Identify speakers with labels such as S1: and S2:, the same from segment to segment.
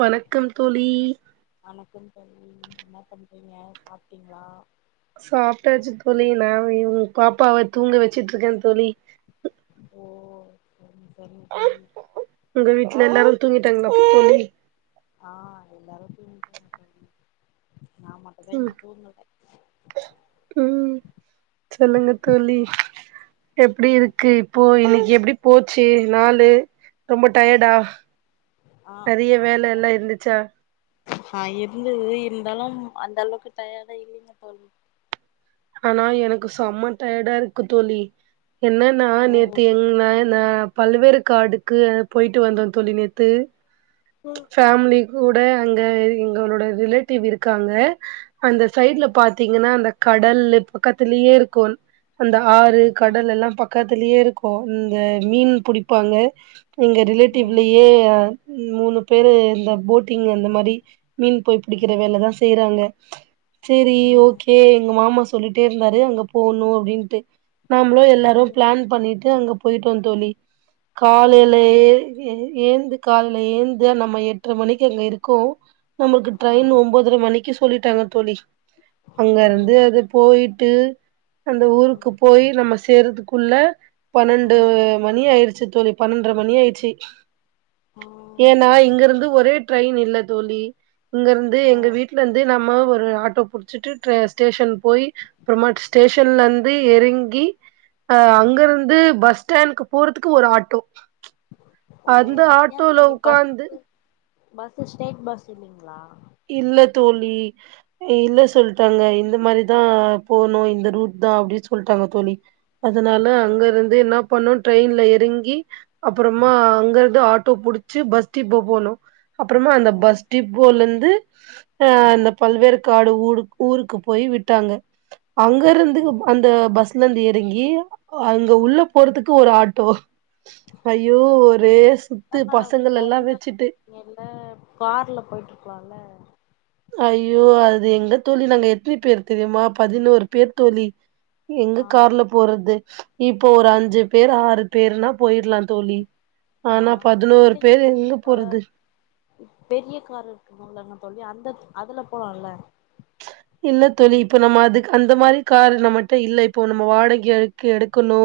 S1: வணக்கம் தோழி
S2: வணக்கம் தோழி என்ன பண்றிங்க சாப்ட்டிங்ளா
S1: சாப்டாச்சு தோழி நா இவுங் பாப்பாவ தூங்க வெச்சுட்ருக்கே தோழி
S2: ஓ சரிங்க தோழி
S1: தூங்கிட்டாங்ளா தோழி
S2: ஆ எல்லாரு தூங்கிட்டாங்க தோழி நா மட்டுந்தா
S1: ம்
S2: இன்னு தூங்கல
S1: ம் சொல்லுங்க தோழி எப்டி இருக்கு இப்போ இன்னைக்கு எப்டி போச்சு நாலு ரொம்ப டயர்டா
S2: ஆ
S1: நெறைய வேல
S2: அப்டிதா
S1: எல்லா இருந்துச்சா
S2: ஆ இருந்துது இருந்தாலும் அந்த அளவுக்கு டயர்டா இல்லிங்க தோழி
S1: ஆனா எனக்கு செம டயர்டா இருக்கு தோழி என்னன்னா
S2: ஓ
S1: நேத்து எங்ன அந்த பழ்வேற்காடுக்கு போயிட்டு வந்தோ தோழி நேத்து ஃபேமிலி கூ ட அங்க எங்கோளட ரிலேட்டிவ் இருக்காங்க அந்த சைடுல
S2: ம்
S1: பாத்திங்கனா அந்த கடல்லு பக்கத்திலயே இருக்கு அந்த ஆறு கடல் எல்லா பக்கத் திலயே இருக்கு இங்க மீன் புடிப்பாங்க எங்க
S2: ம்
S1: ரிலேட்டிவ்லயே ம் மூணு பேரு இந்த போட்டிங் அந்த மாரி மீன் போய் புடிக்கிற வேலதா செய்றாங்க சேரி ஓகே எங்க மாமா சொல்லிட்டே இருந்தாரு அங்க போணு அப்டின்ட்டு நாம்ளு எல்லாரு பிளான் பண்ணிட்டு அங்க போய்ட்டோ தோழி காலைல ஏறி ஏந்து காலல ஏந்த் து நம்ம எட்ற மணிக்கு அங்க இருக்கவு நம்மளுக்கு
S2: ஆ ஆ ஆ ஆ சரி ஆ
S1: ட்ரெயின் ஒம்போதர மணி க்கு சொல்லிட்டாங்க தோழி அங்க
S2: ம்
S1: இருந்து அது போயி ட்டு அந்த ஊருக்கு
S2: ம்
S1: போயி நம்ம சேறதுக்குள்ள பன்னண்டு
S2: ம்
S1: மணி ஆயிருச் சு தோழி பன்னண்டர மணி ஆயிடுச்சு
S2: ஓ
S1: ஏனா இங்க இருந்து ஒரே ட்ரெயின் இல்ல தோழி இங்க இருந்து
S2: ஓ
S1: எங்க வீட்ல இருந்து நம்ம ஒ ரு ஆட்டோ புடிச்சிட்டு ட் ஸ்டேஷன் போயி அப்பறமா ஸ்டேஷன்ல இருந்து எறங்கி
S2: ஓ
S1: ஆஹ் அங்கிருந்து பஸ் ஸ்டேண்க்கு போறதுக்கு ஒரு ஆட்டோ
S2: ஓ
S1: அந்த
S2: ஏ
S1: ஆட்டோல
S2: தோழி
S1: உக்காந்து
S2: பஸ்ஸு பஸ்ஸு ஸ்ட்ரெய்ட் பஸ் இல்லிங்ளா
S1: இல்ல தோழி இல்ல சொல்ட்டாங்க இந்த மாரிதா போனு இந்த ரூட்தா அப்டின் சொல்ட்டாங்க தோழி அதனால
S2: ஓ
S1: அங்க இருந்து என்ன பண்ணோ ட்ரெயின்ல இறங்கி அப்பறமா அங்கருந்து ஆட்டோ புடிச்சு பஸ் டிப்போ போணோ அப்பறமா அந்த
S2: ஓ
S1: பஸ் டிப்போல இருந்து ஆ அந்த பழ்வேற்காடு ஊடு ஊருக்கு போய் விட்டாங்க அங்க இருந்து
S2: ஓ
S1: அந்த பஸ்ல இருந்து எறங்கி அங்க உள்ள போறதுக் கு ஒரு ஆட்டோ
S2: பேசாம
S1: ஐயோ ஒரே சுத்து பசங்கள் எல்லா
S2: [unintelligible]
S1: வச்சுட்டு
S2: இல்ல கார்ல போயிட்டு இருக்கலால
S1: ஐயோ அது எங்க தோழி நாங்க எத்னி பேர் தெரிமா பதினோரு பேர் தோழி
S2: ஆ
S1: எங்க கார்ல போறது இப்போ ஒரு அஞ்சு பேர் ஆறு பேருனா போயிர்லா தோழி
S2: ஆ
S1: ஆனா
S2: இல்லைங்க
S1: பேர்
S2: தோழி
S1: எங்க
S2: இப்ப
S1: போறது?
S2: பெரிய கார் இருக்குமல்லங்க தோழி அந்த அதுல போலால்ல
S1: இல்ல தோழி இப்போ நம்ம அதுக்கு அந்த மாரி காரு நம்மட்ட இல்ல இப்போ நம்ம வாடகைக்கு எடுக்கனு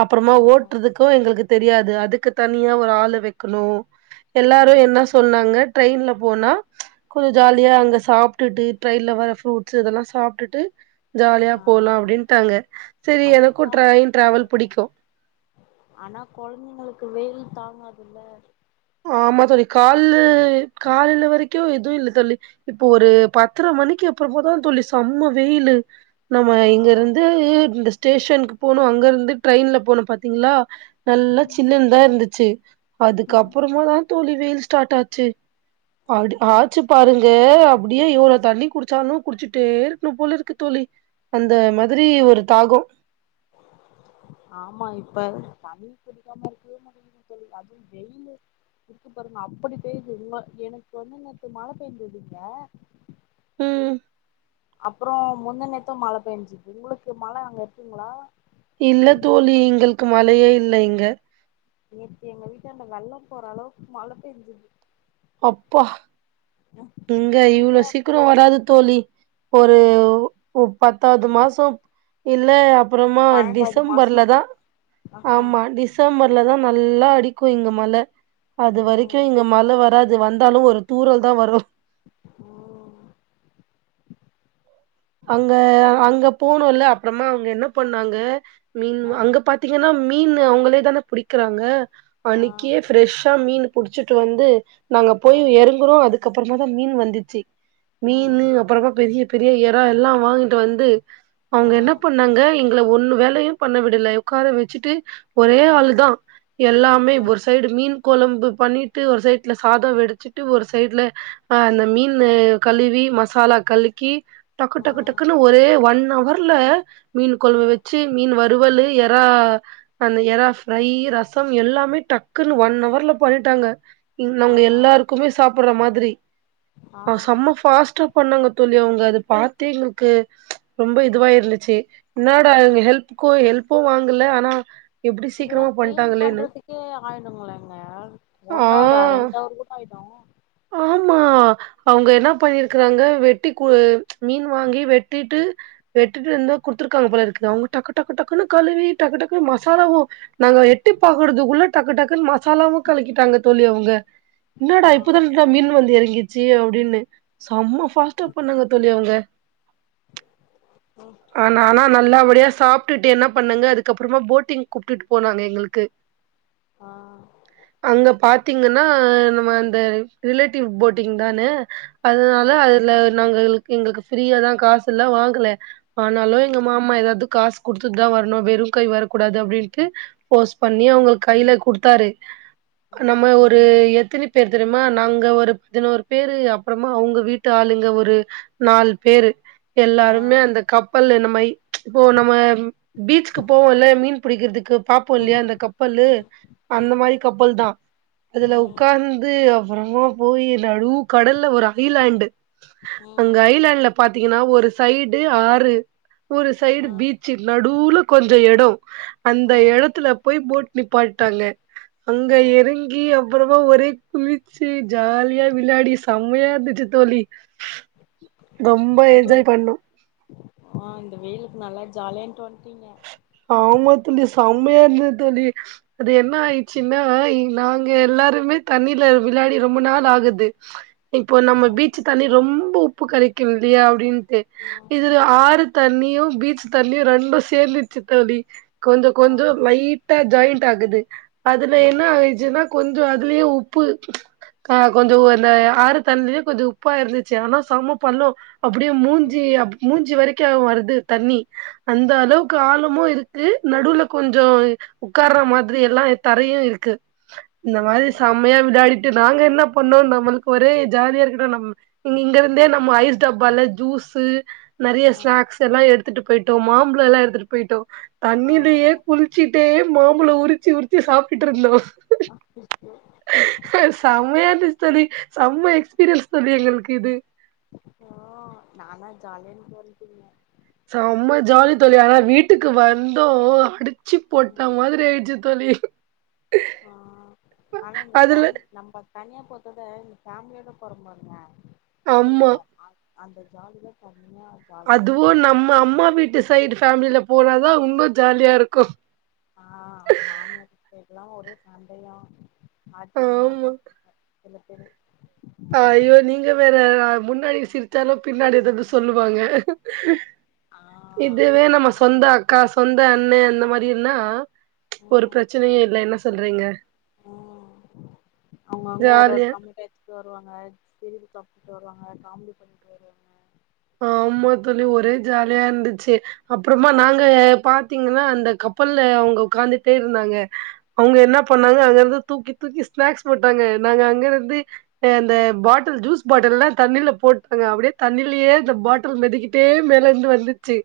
S1: அப்பறமா
S2: ம்
S1: ஓட்டறதுக்கு எங்களுக்கு தெரியாது அதுக்கு தனியா ஒரு ஆள வெக்கணு எல்லாரு என்ன சொன்னாங்க ட்ரெயின்ல போனா கொஞ்ச ஜாலியா
S2: ம்
S1: அங்க சாப்டுட்டு ட்ரெயின்ல ஃப்ரூட்ஸ் இதெல்லா சாப்டுட்டு ஜாலியா
S2: ஆ
S1: போலா அப்டின்ட்டாங்க செரி
S2: அதுவு
S1: எனக்கு
S2: ஜாலி
S1: ட்ரெயின் டிராவல்
S2: போகும்
S1: புடிக்கு
S2: ஆனா கொழந்தைங்களுக்கு வெயில் தாங்காதுல்ல
S1: ஆமா தோழி காலு காலில வரைக்கு எதுவு இல்ல தோழி இப்போ ஒரு பத்தர மணிக்கு அப்றமாதா தோழி செம்ம வெயிலு நம்ம
S2: ஆ
S1: இங்கிருந்து இந்த ஸ்டேஷனுக்கு போனு அங்க இருந்து ட்ரெயின்ல போனு பாத்தீங்ளா நல்லா
S2: ம்
S1: சில்லுன்தா இருந்து சேர் அதுக்கப்
S2: ம்
S1: தோழி வெயில் ஸ்டாட் ஆச்சு ஆடு
S2: ஓ
S1: ஆச்சு பாருங்க யே அப்டியே எவ்ளோ தண்ணி குடிச்சாலு குடிச்சுட்டே இருக்ணு போல இருக்கு தோழி அந்த மாதிரி ஒரு தாகோ
S2: ஆமா இப்ப தண்ணி குடிக்காம இருக்வே முடியாது தோழி அதுவு வெயிலு இருக்கு பாருங்க அப்டி பேய்து [unintelligible] எனக் வந்து நேத்து மழ பேஞ்சுது இங்க
S1: உம்
S2: அப்ரோ முந்த நேத்துதா மழ பெஞ்சிது உங்ளுக்கு மழ அங்க இருக்குங்களா
S1: இல்ல தோழி எங்கள்க்கு மழையே இல்ல இங்க
S2: நேத்து எங்க வீடான்ட வெள்ளோ போற அளவுக்கு மழை பெஞ்சிது
S1: அப்பா இங்க
S2: வீடே
S1: இவ்ளோ சீக்ரோ
S2: அப்பதா
S1: வராது தோழி ஒரு ஒ பத்தாவது மாசோ இல்ல அப் அப்றமா
S2: பன்னெண்டாவது மாசோ
S1: டிசம்பர்ல தா
S2: ம்
S1: ஆமா டிசம்பர் ல தா நல்லா அடிக்கு இங்க மழ அது வரிக்கு
S2: ம்
S1: இங்க மழ வராது அது வந்தாலு ஒரு தூறல் தா வரு
S2: ஓ
S1: போனுல அப்றமா அவுங்க என்ன பண்ணாங்க மீன்
S2: ஆ
S1: அங்க பாத்தீங்ன்னா மீன்னு அவுங்களே தான புடிக்குறாங்க
S2: ஆ
S1: அன்னிக்கே ஃபெரெஷ் அ மீன் புடிச்சிட்டு வந்து நாங்க
S2: ஆ
S1: போய் எறங்குறோ அதுக்கப் அப்பறமா தா மீன் வந்துச்சு
S2: ம்
S1: மீனு அப்புறமா பெரிய பெரிய எ றா எல்லா வாங்கிட்டு வந்து
S2: ஆ
S1: அவுங்க என்ன பண்ணாங்க இங் இல்ல ஒண்ணு வேலையு பண்ண விடல உக்கார வச்சுட்டு ஒரே
S2: ஆ
S1: ஆள் தா எல்லாமே
S2: ஆ ஆ
S1: ஒரு சைடு மீன் கொழம்பு பண்ணிட்டு ஒரு சைட்ல சாதோ வெடிச்சுட்டு ஒரு சைட்ல அ அந்த மீனு கழுவி மசாலா கலுக்கி டக்கு டக்கு டக்குன்னனு ஒரே ஒன் நவர்ல மீன் கொழம்ப
S2: ம்
S1: வெச்சு மீன் வருவலு எறா பண் எறா ஃப்ரை ரஸ் சொல் எல்லாமே டக்குன்னு ஒன் அவர்ல பண்ணிட்டாங்க இங்
S2: ஆ
S1: அவுங்க எல்லாருக்குமே சாப் புட்ற மாதிரி
S2: ஆ
S1: அவே செம்ம ஃபாஸ்டா பண்ணாங்க தோழி அவுங்க அது பாத்தே எங்களுக்கு ரொம்ப இதுவா இருந்துச்சி என்னாட இவுங்க ஹெல்ப்க்கு ஹெல்ப்பு வாங்கல ஆனா எப்டி
S2: இதெல்லா
S1: சீக்கிரமா
S2: கிளீன்
S1: பண்ட்டாங்களேன்னு
S2: பண்றதுக்கே ஆயடுங்களேங்க
S1: ஆ
S2: ஒன் அவரா ரெண்டவர் கூட ஆயிடு
S1: ஆமா அவுங்க என்ன பண்ணிருக்குறாங்க வெட்டி மீன் வாங்கி வெட்டிட்டு வெட்டிட்டு இருந்தா குடுத் துருக்காங்க போலருக்கு அவுங்க டக்கு டக்கு டக் குன்னு கழுவி டக்கு டக்குன்னு மசாலாவு நாங்க எட்டி பாக்குறதுக்குள்ள டக்கு டக்குன்னு மசா லாவு கழக்கிட்டாங்க தோழி அவங்க இன்னடா
S2: ஆ
S1: இது மீன் வந்து இறங்கிர்ச்சி அப்டின்னு செம்ம பாஸ்ட்டா பண்ணாங்க தோழி அவங்க ஆ நானா நல்லபடியா சாப்ட்டுட்டு என்ன பண்ணுங்க அதுக்கப்பறமா போட்டிங் கூப்ட்டுட்டு போனாங்க எங்களுக்கு
S2: ஆ
S1: அங்க பாத் பத்தீங்கன்னா நம்ம அந்த ரிலேட்டிவ் போட்டிங் தானு அதனால
S2: ம்
S1: அதுல நாங்க எங்களுக்கு ஃப்ரீயாதா காசுல்ல வாங்கல ஆனால
S2: ம்
S1: எங்க மாமா ஏதாது காசு குடுத்துத்தா வரணு வெறு கை வரக்கூடாது அப்டின்டு போர்ஸ் பண்ணி
S2: ம்
S1: அவங்க கைல குடுத்தாரு நம்ம
S2: ம்
S1: ஒரு எத்தின பேர் தெரிம் மா நாங்க ஒரு பதினோரு பேரு அப்புறமா அவங்க வீட்டு ஆளுங்க ஒரு நாலு பேரு எல்லாருமே
S2: ஆ
S1: அந்த கப்பல் என்னமை இப்போ நம்ம பீச்க்கு போவோல்ல மீன் பிடிக்கிறதுக்கு பாப்போ இல்லையா
S2: ம்
S1: அந்த கப்பல்லு
S2: ம் ம்
S1: அந்த
S2: ம்
S1: மாரி கப்பல் தா அதுல உக்காந்து அப்பறமா போயி நடு கடல்ல ஒரு ஐலண்டு அங்க
S2: ம்
S1: ஐலண்ட்ல பாத்தீ ங்கனா ஒரு சைடு ஆறு ஒரு சைடு
S2: ம்
S1: பீச்சு நடுவுல கொஞ்ச எடம் அந்த
S2: ம்
S1: எடத்துல போய் போட் நிப்பாட்டிடாங்க அங்க
S2: ஓ
S1: இறங்கி அப்பறமா ஒரே [unintelligible] சே ஜாலியா விளாடி செம்மையா இருந்துச்சுத்தோழி ரொம்ப
S2: அதுவு
S1: என்ஜாய் பண்ணோ
S2: ஆ இந்த வெயிலுக்கு நல்லா ஜாலியா இருந்துட்டு வந்டீங்க
S1: ஆமா தோழி செம்மய இருந்தது தோழி அது என்ன ஆயிச்சுன்னா இ நாங்க எல்லாருமே தண்ணிலே விளயாடி ரொம்ப நாள் ஆகுது இப்போ நம்ம
S2: ஓ
S1: பீச்சு தண்ணி ரொம்போ உப்பு கரிக்கும் இல்லயா அப்டின்டு
S2: ம்
S1: இதுல ஆறு தண்ணியும் பீச் தண்ணியும் ரெண்டு சேர்ந்து சித்தோழி கொஞ்ச
S2: ஆ
S1: கொஞ்ச லைட்டா ஜாயிண்ட் ஆகுது அதுல
S2: ஆ
S1: என்ன ஆயிச்சுனா கொஞ்ச கொஞ்ச அதுலேயே உப்பு ஆஹ் கொஞ்ச அந்த ஆறு தண்ணிலயும் கொஞ்ச உப்பா இருந்துச்சு ஆனா செம பள்ளோ அப்டியே மூஞ்சி அப் மூஞ்சி வரைக்கு வருது இது தண்ணி அந்த அளவுக் காலமு இருக்கு நடுவுல கொஞ்ச உட்கார்ற மாதிரி எல்லா தரையும் இருக்கு இந்த
S2: ஓ
S1: மாரி செம்மையா விளாடிட்டு நாங்க என்ன பண்ணோ நம்மளுக்கு ஒரே ஜாலியா இருக்குடா நம் இங்க இங்க இருந்தே நம்ம ஐஸ் டப்பால ஜூஸு நெறைய
S2: ஆ
S1: ஸ்நாக்ஸ் எல்லா எடு த்துட்டு போயிட்டோ மாம்பழோ எல்லா எடுத்துட்டு போய்ட்டோ
S2: ஆ
S1: தண்ணிலேயே குளிச்சிட்டே மாம்பழோ உரிச்சி உரிச்சி சாப்டுட்டு இருந்தோ செமயா இருந் தோழி செம எக்ஸ்பீரியன்ஸ் தோழி எங்களுக்கு இது
S2: ஓ, நால் நாளு ஜாலியா இருந்துட்டு வந்துட்டீங்க
S1: செம ஜாலி தோழி, ஆனா வீட்டுக்கு வந்து அடி ச்சி
S2: ம்
S1: போட்ட மாதிரி ஆயிடுச்சு தோழி
S2: ஆ ஆனா இந்த
S1: அதுல
S2: ஃபேம், நம்ப தனியா போறத விட, இந்த ஃபேமிலியோட போறோ பாருங்க அப்பற
S1: ஆமா
S2: ஜா அ அந்த ஜாலிதா, த
S1: அதுவு நம்ம அம்மா வீட்டு சைடு ஃபேமிலில போனாதா இன்னு ஜாலியா இருக்கு
S2: ஆஹ் மாமி அத்தைக்லா ஒரே சண்டையா ஆச்சரியமாதா சொன்னே ல்ல தெரு
S1: அஹ் ஐயோ நீங்க வேற முன்னாடி சிரிச்சாலு பின்னாடி எதாது சொல்லுவாங்க
S2: ஆ
S1: இதுவே நம்ம
S2: அதுல
S1: சொந்த அக்கா சொந்த அண் மே அந்த மாதிரினா ஒரு பிரச்சனையே இல்ல என்ன சொல்றீங்க
S2: உம்ம் அவங்க அங்க ஒரு ஒரு
S1: ஜாலியா
S2: கம்மி [unintelligible] வருவாங்க [unintelligible] வருவாங்க காமெடி பண்ணிட்டு வருவாங்க
S1: ஆம்மா தோழி ஒரே ஜாலியா இருந்துச்சு அப்புறமா நாங்க பாத்தீங்கன்னா அந்த கப்பல்ல அவங்க உட்கார்ந்துட்டே இருந்தாங்க அவங்க என்ன பண்ணாங்க அங்க இருந்து தூக்கி தூக்கி ஸ்நாக்ஸ் போட்டாங்க நாங்க அங்க இருந்து ந்த இந்த பாட்டில் ஜூஸ் பாட்டல்லா தண்ணில போட்டாங்க அப்டியே தண்ணிலயே இந்த பாட்டில் மெதக்கிட்டே மேலர்ந்து வந்து ச்சு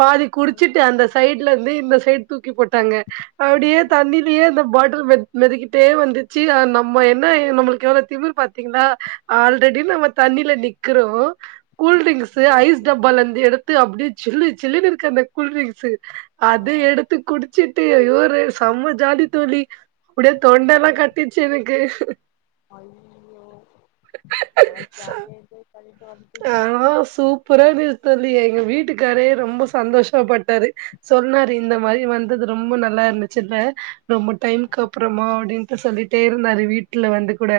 S1: பாதி
S2: ஆ
S1: குடிச்சிட்டு அந்த சைடுல இருந்து சைட் தூக்கி போ ட்டாங்க அப்டியே தண்ணிலயே அந்த பாட் டில் மெதக்கிட்டே வந்துச்சு அ நம்ம என்ன எ நம்மளுக்கு எவ்ளோ திமிர் பாத்தீங்களா ஆல்ரெடி நம்ம தண்ணில நிக்கறோ கூல் டிரிங்க்ஸ் ஐஸ் டப்பால இருந்து எடுத்து அப்டி சில்லு சில்லுனு இருக்கு அந்த கூல்டிரிங்க்ஸு
S2: ஆ ஆ
S1: அது எடுத்து குடிச்சிட் டு இவுரு செம்ம ஜாலி தோழி அப்படியே
S2: ஆ
S1: தொண்டல்லா கட்டிச்சு எனக்கு
S2: ஐயோ நல்லா ஜாலியா என்ஜாய் பண்ணிட்டு வந்துட்டீங்க
S1: ஆனா சூப்பராருந்தது தோழி எங்க வீட்டுக்காரு ரொம்ப சந்தோஷப்பட்டாரு சொன்னாரு இந்த மாரி வந்தது ரொம்ப நல்லா இருந்துச்சுல்ல ரொம்ப
S2: ம்,
S1: டைம்கப்பறமா அப்படின்ட்டு சொல்லிட்டே இருந்தாரு வீட்டுல வந்து கூட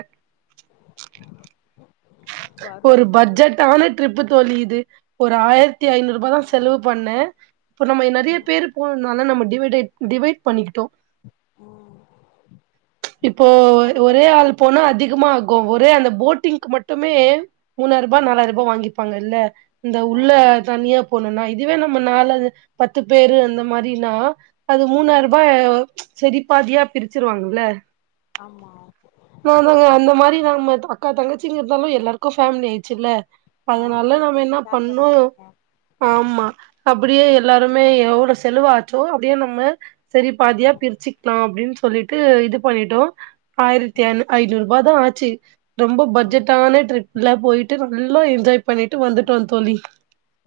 S1: ஒரு
S2: பரவாயில்லைங்க தோழி
S1: பட்ஜெட்டான ட்ரிப்பு தோழி இது ஒரு ஆயிரத்தி ஐநூறு
S2: ஆ
S1: ரூபா தா செலவு பண்ணே இப்ப நம்ம நெறைய
S2: ம்
S1: பேரு போனனால நம்ம டிவைடட் டிவைட் பண்ணிக்கிட்டோ
S2: ம்
S1: இப்போ
S2: அந்த
S1: ஒரே
S2: மாரி
S1: ஆள்
S2: ஷேர்
S1: போனா அதிகமா
S2: பண்ணிருக்கே
S1: ஆகு ஒரே அந்த போட்டிங்க்கு மட்டு மேமூணாயிரூபா
S2: ம்
S1: நாலாயரூபா வாங்கிப்பாங்க இல்ல இந்த
S2: ஆ
S1: உள்ள தனியா போ ன்னா இதுவே நம்ம நாலு பத்து பேரு அந்த மாரினா அது
S2: ம்
S1: மூணாரூபா சரி பாதியா பிரிச்சிருவாங்கல்ல
S2: ஆமா
S1: நா தாங்க அந்த மாரி வாங் மாட்டோ அக்கா தங்கச்சிங்க இருந்தாலு எல்லாருக்கு ஃபேமிலி ஆயிச்சுல்ல
S2: ஆ
S1: அதனால
S2: கொஞ்ச
S1: நாம
S2: கொஞ்ச
S1: என்ன
S2: ஷேர்
S1: பண்ணோ
S2: பண்ணிட்டு இருக்கே
S1: ஆமா அப்படியே எல்லாருமே எவ்ள செலவாச்சோ அப்டியே நம்ம சரி பாதியா
S2: ம்
S1: பிரிச்சுக்லா அப்டின் சொல்லிட்டு இது பண்ணிட்டோ ஆயிரத்தி ஐநூ
S2: ம்
S1: ஐநூறுவா தா ஆ ச்சு ரொம்ப
S2: ம்
S1: பட்ஜெட் ட்ரிப்லா போயிட்டு நல்லா என்ஜாய் பண்ணிட்டு வந்துட்டோ தோழி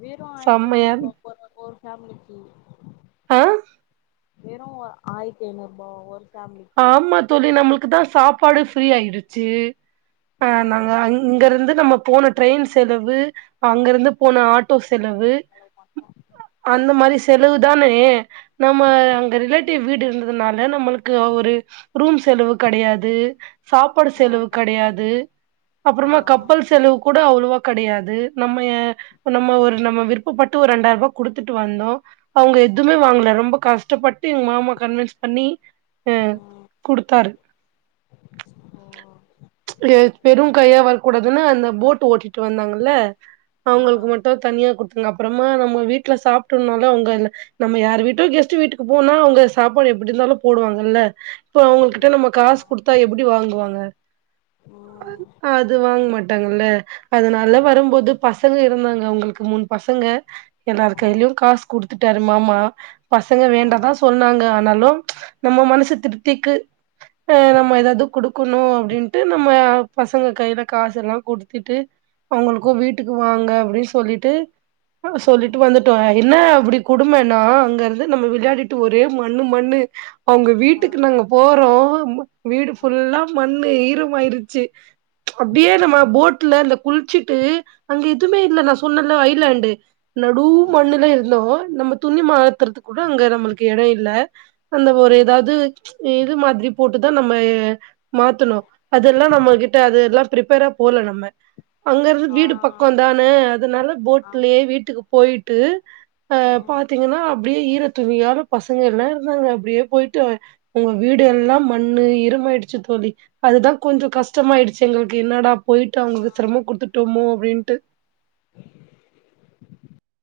S2: வெறு ஆயிரத்தி
S1: செம்மையா
S2: ஐநூறுபா
S1: இரு-
S2: போறாங்க ஒரு ஃபேமிலிக்கு
S1: ஆ
S2: வெறு ஆய்ரத்தி ஐநூறுபா ஒரு ஃபேமிலிக்கு
S1: ஆமா தோழி நம்மளுக்கு தா சாப் பாடு ஃப்ரீ ஆயிடுச்சு ஆ நாங்க அங்க ருந்து நம்ம போன ட்ரெயின் செலவு அங்கிருந்து போன ஆட்டோ
S2: அப்றோ
S1: செலவு அந்த மாரி செலவு தானே நம்ம
S2: ம்
S1: அங்க ரிலேட்டிவ் வீடு இருந்ததுனால நம்மளுக் கு ஒரு ரூம் செலவு கெடையாது சாப்பாடு செலவு கெடையாது
S2: ஆ ஆ
S1: அப்பறமா கப்பல் செலவு கூட அவ்வளவா கெடையாது நம்ம நம்ம ஒரு நம்ம விருப்பப்ப ட்டு ஒரு ரெண்டாயிருவா குடுத்துட்டு வந்தோ அவங்க எதுவமே
S2: ம்
S1: வாங்கல ரொம்ப கஷ் டப்பட்டு எங்க மாமா கன்வின்ஸ் பண்ணி அ
S2: ம்
S1: குடுத்தாரு
S2: ஓ
S1: வெறு கையா வரக்கூடாதுன்னு அந்த போட் ஓட்டிட்டு வந்தாங்கல்ல
S2: ஆ
S1: அவங்களுக்கு மட்டு தனியா குடுத்தங்க அப்பறமா நம்ம வீட்ல சாப்ட்டோன்னாலு அவுங்கைல நம்ம யார் வீட்டோ கெஸ்ட்டு வீட்டுக்கு போனோ அவங்க சாப்பாடு எப்படி இருந்தாலு போடுவாங்கல்ல இப்ப அவங்கள் கிட்ட
S2: ம்
S1: நம்ம காசு
S2: ஆ
S1: குடுத்தா எப்படி வாங்குவாங்க
S2: ம்
S1: அது வாங்கமாட் டாங்கல்ல அதுனால
S2: ஆமா
S1: வரும்போது பசங்க இருந்தாங்க அவுங்களுக்கு மூணு பசங்க எல்லாரு
S2: ம்
S1: கைலயு காசு குடுத் த்துட்டாரு மாமா பசங்க
S2: ஆ
S1: வேண்டாதா சொன்னாங்க னாலு நம்ம மனசு திருப்திக்கு ஆ நம்ம
S2: குடுத்துட்டு
S1: ஏதாவது குடுக்கணு அப்படின் அ பசங்க கையில காசு எல்லா குடுத்துட்டு அவங்களுக்கு வீட்டுக்கு வாங்க அப்டின் சொல்லிட்டு சொல்லிட்டு
S2: ம்
S1: வந்துட்டோ என்ன அப்படி கொடுமைன்னா அங்க இருந்து நம்ம விளையாடிட்டு ஒரே மண்ணு மண்ணு அவங்க
S2: ஆ
S1: வீட்டுக்கு நாங்க போறோ வீடு
S2: ஆ
S1: ஃபுல்லா மண்ணு இரு ஆயிடுச்சு அப்படியே
S2: ஆ
S1: நம்ம போட்ல குளிச்சிட்டு அங்க எதுவுமே இல்ல நா சொன்னேல ஐலேண்டு நடு
S2: ம்
S1: மண்ணுல இருந்தோ நம்ம துணி மாத்துறதுக் கூட அங்க எடம் இருக்கு எடோ இல்ல அந்த ஒரு
S2: ம்
S1: ஏதாவது இது மாதிரி போட்டுதா நம்ம மாத்தணு ப்ரிப்பேரா போல நம்ம அங்க இருந்து
S2: ஆ
S1: வீடு பக்கம் தானே அதனால
S2: ஆ
S1: போட்லயே வீட்டுக்கு போயிட்டு அ
S2: ம்
S1: பாத்தீங்கன்னா அப்டியே ஈர துணியோட பசங்க எல்லா இருந்தாங்க அப்டியே போயிட்டு உங்க வீடு எல்லா மண் ணு ஈரமாயிடுச்சு தோழி அதுதா கொஞ்ச கஷ்டமாயிடுச்சு எங்களுக்கு என்னடா போயிட்டு அவங்களுக்கு
S2: ஆ
S1: சிரமம் கொடுத்துட்டோமோ அப்டின்ட்டு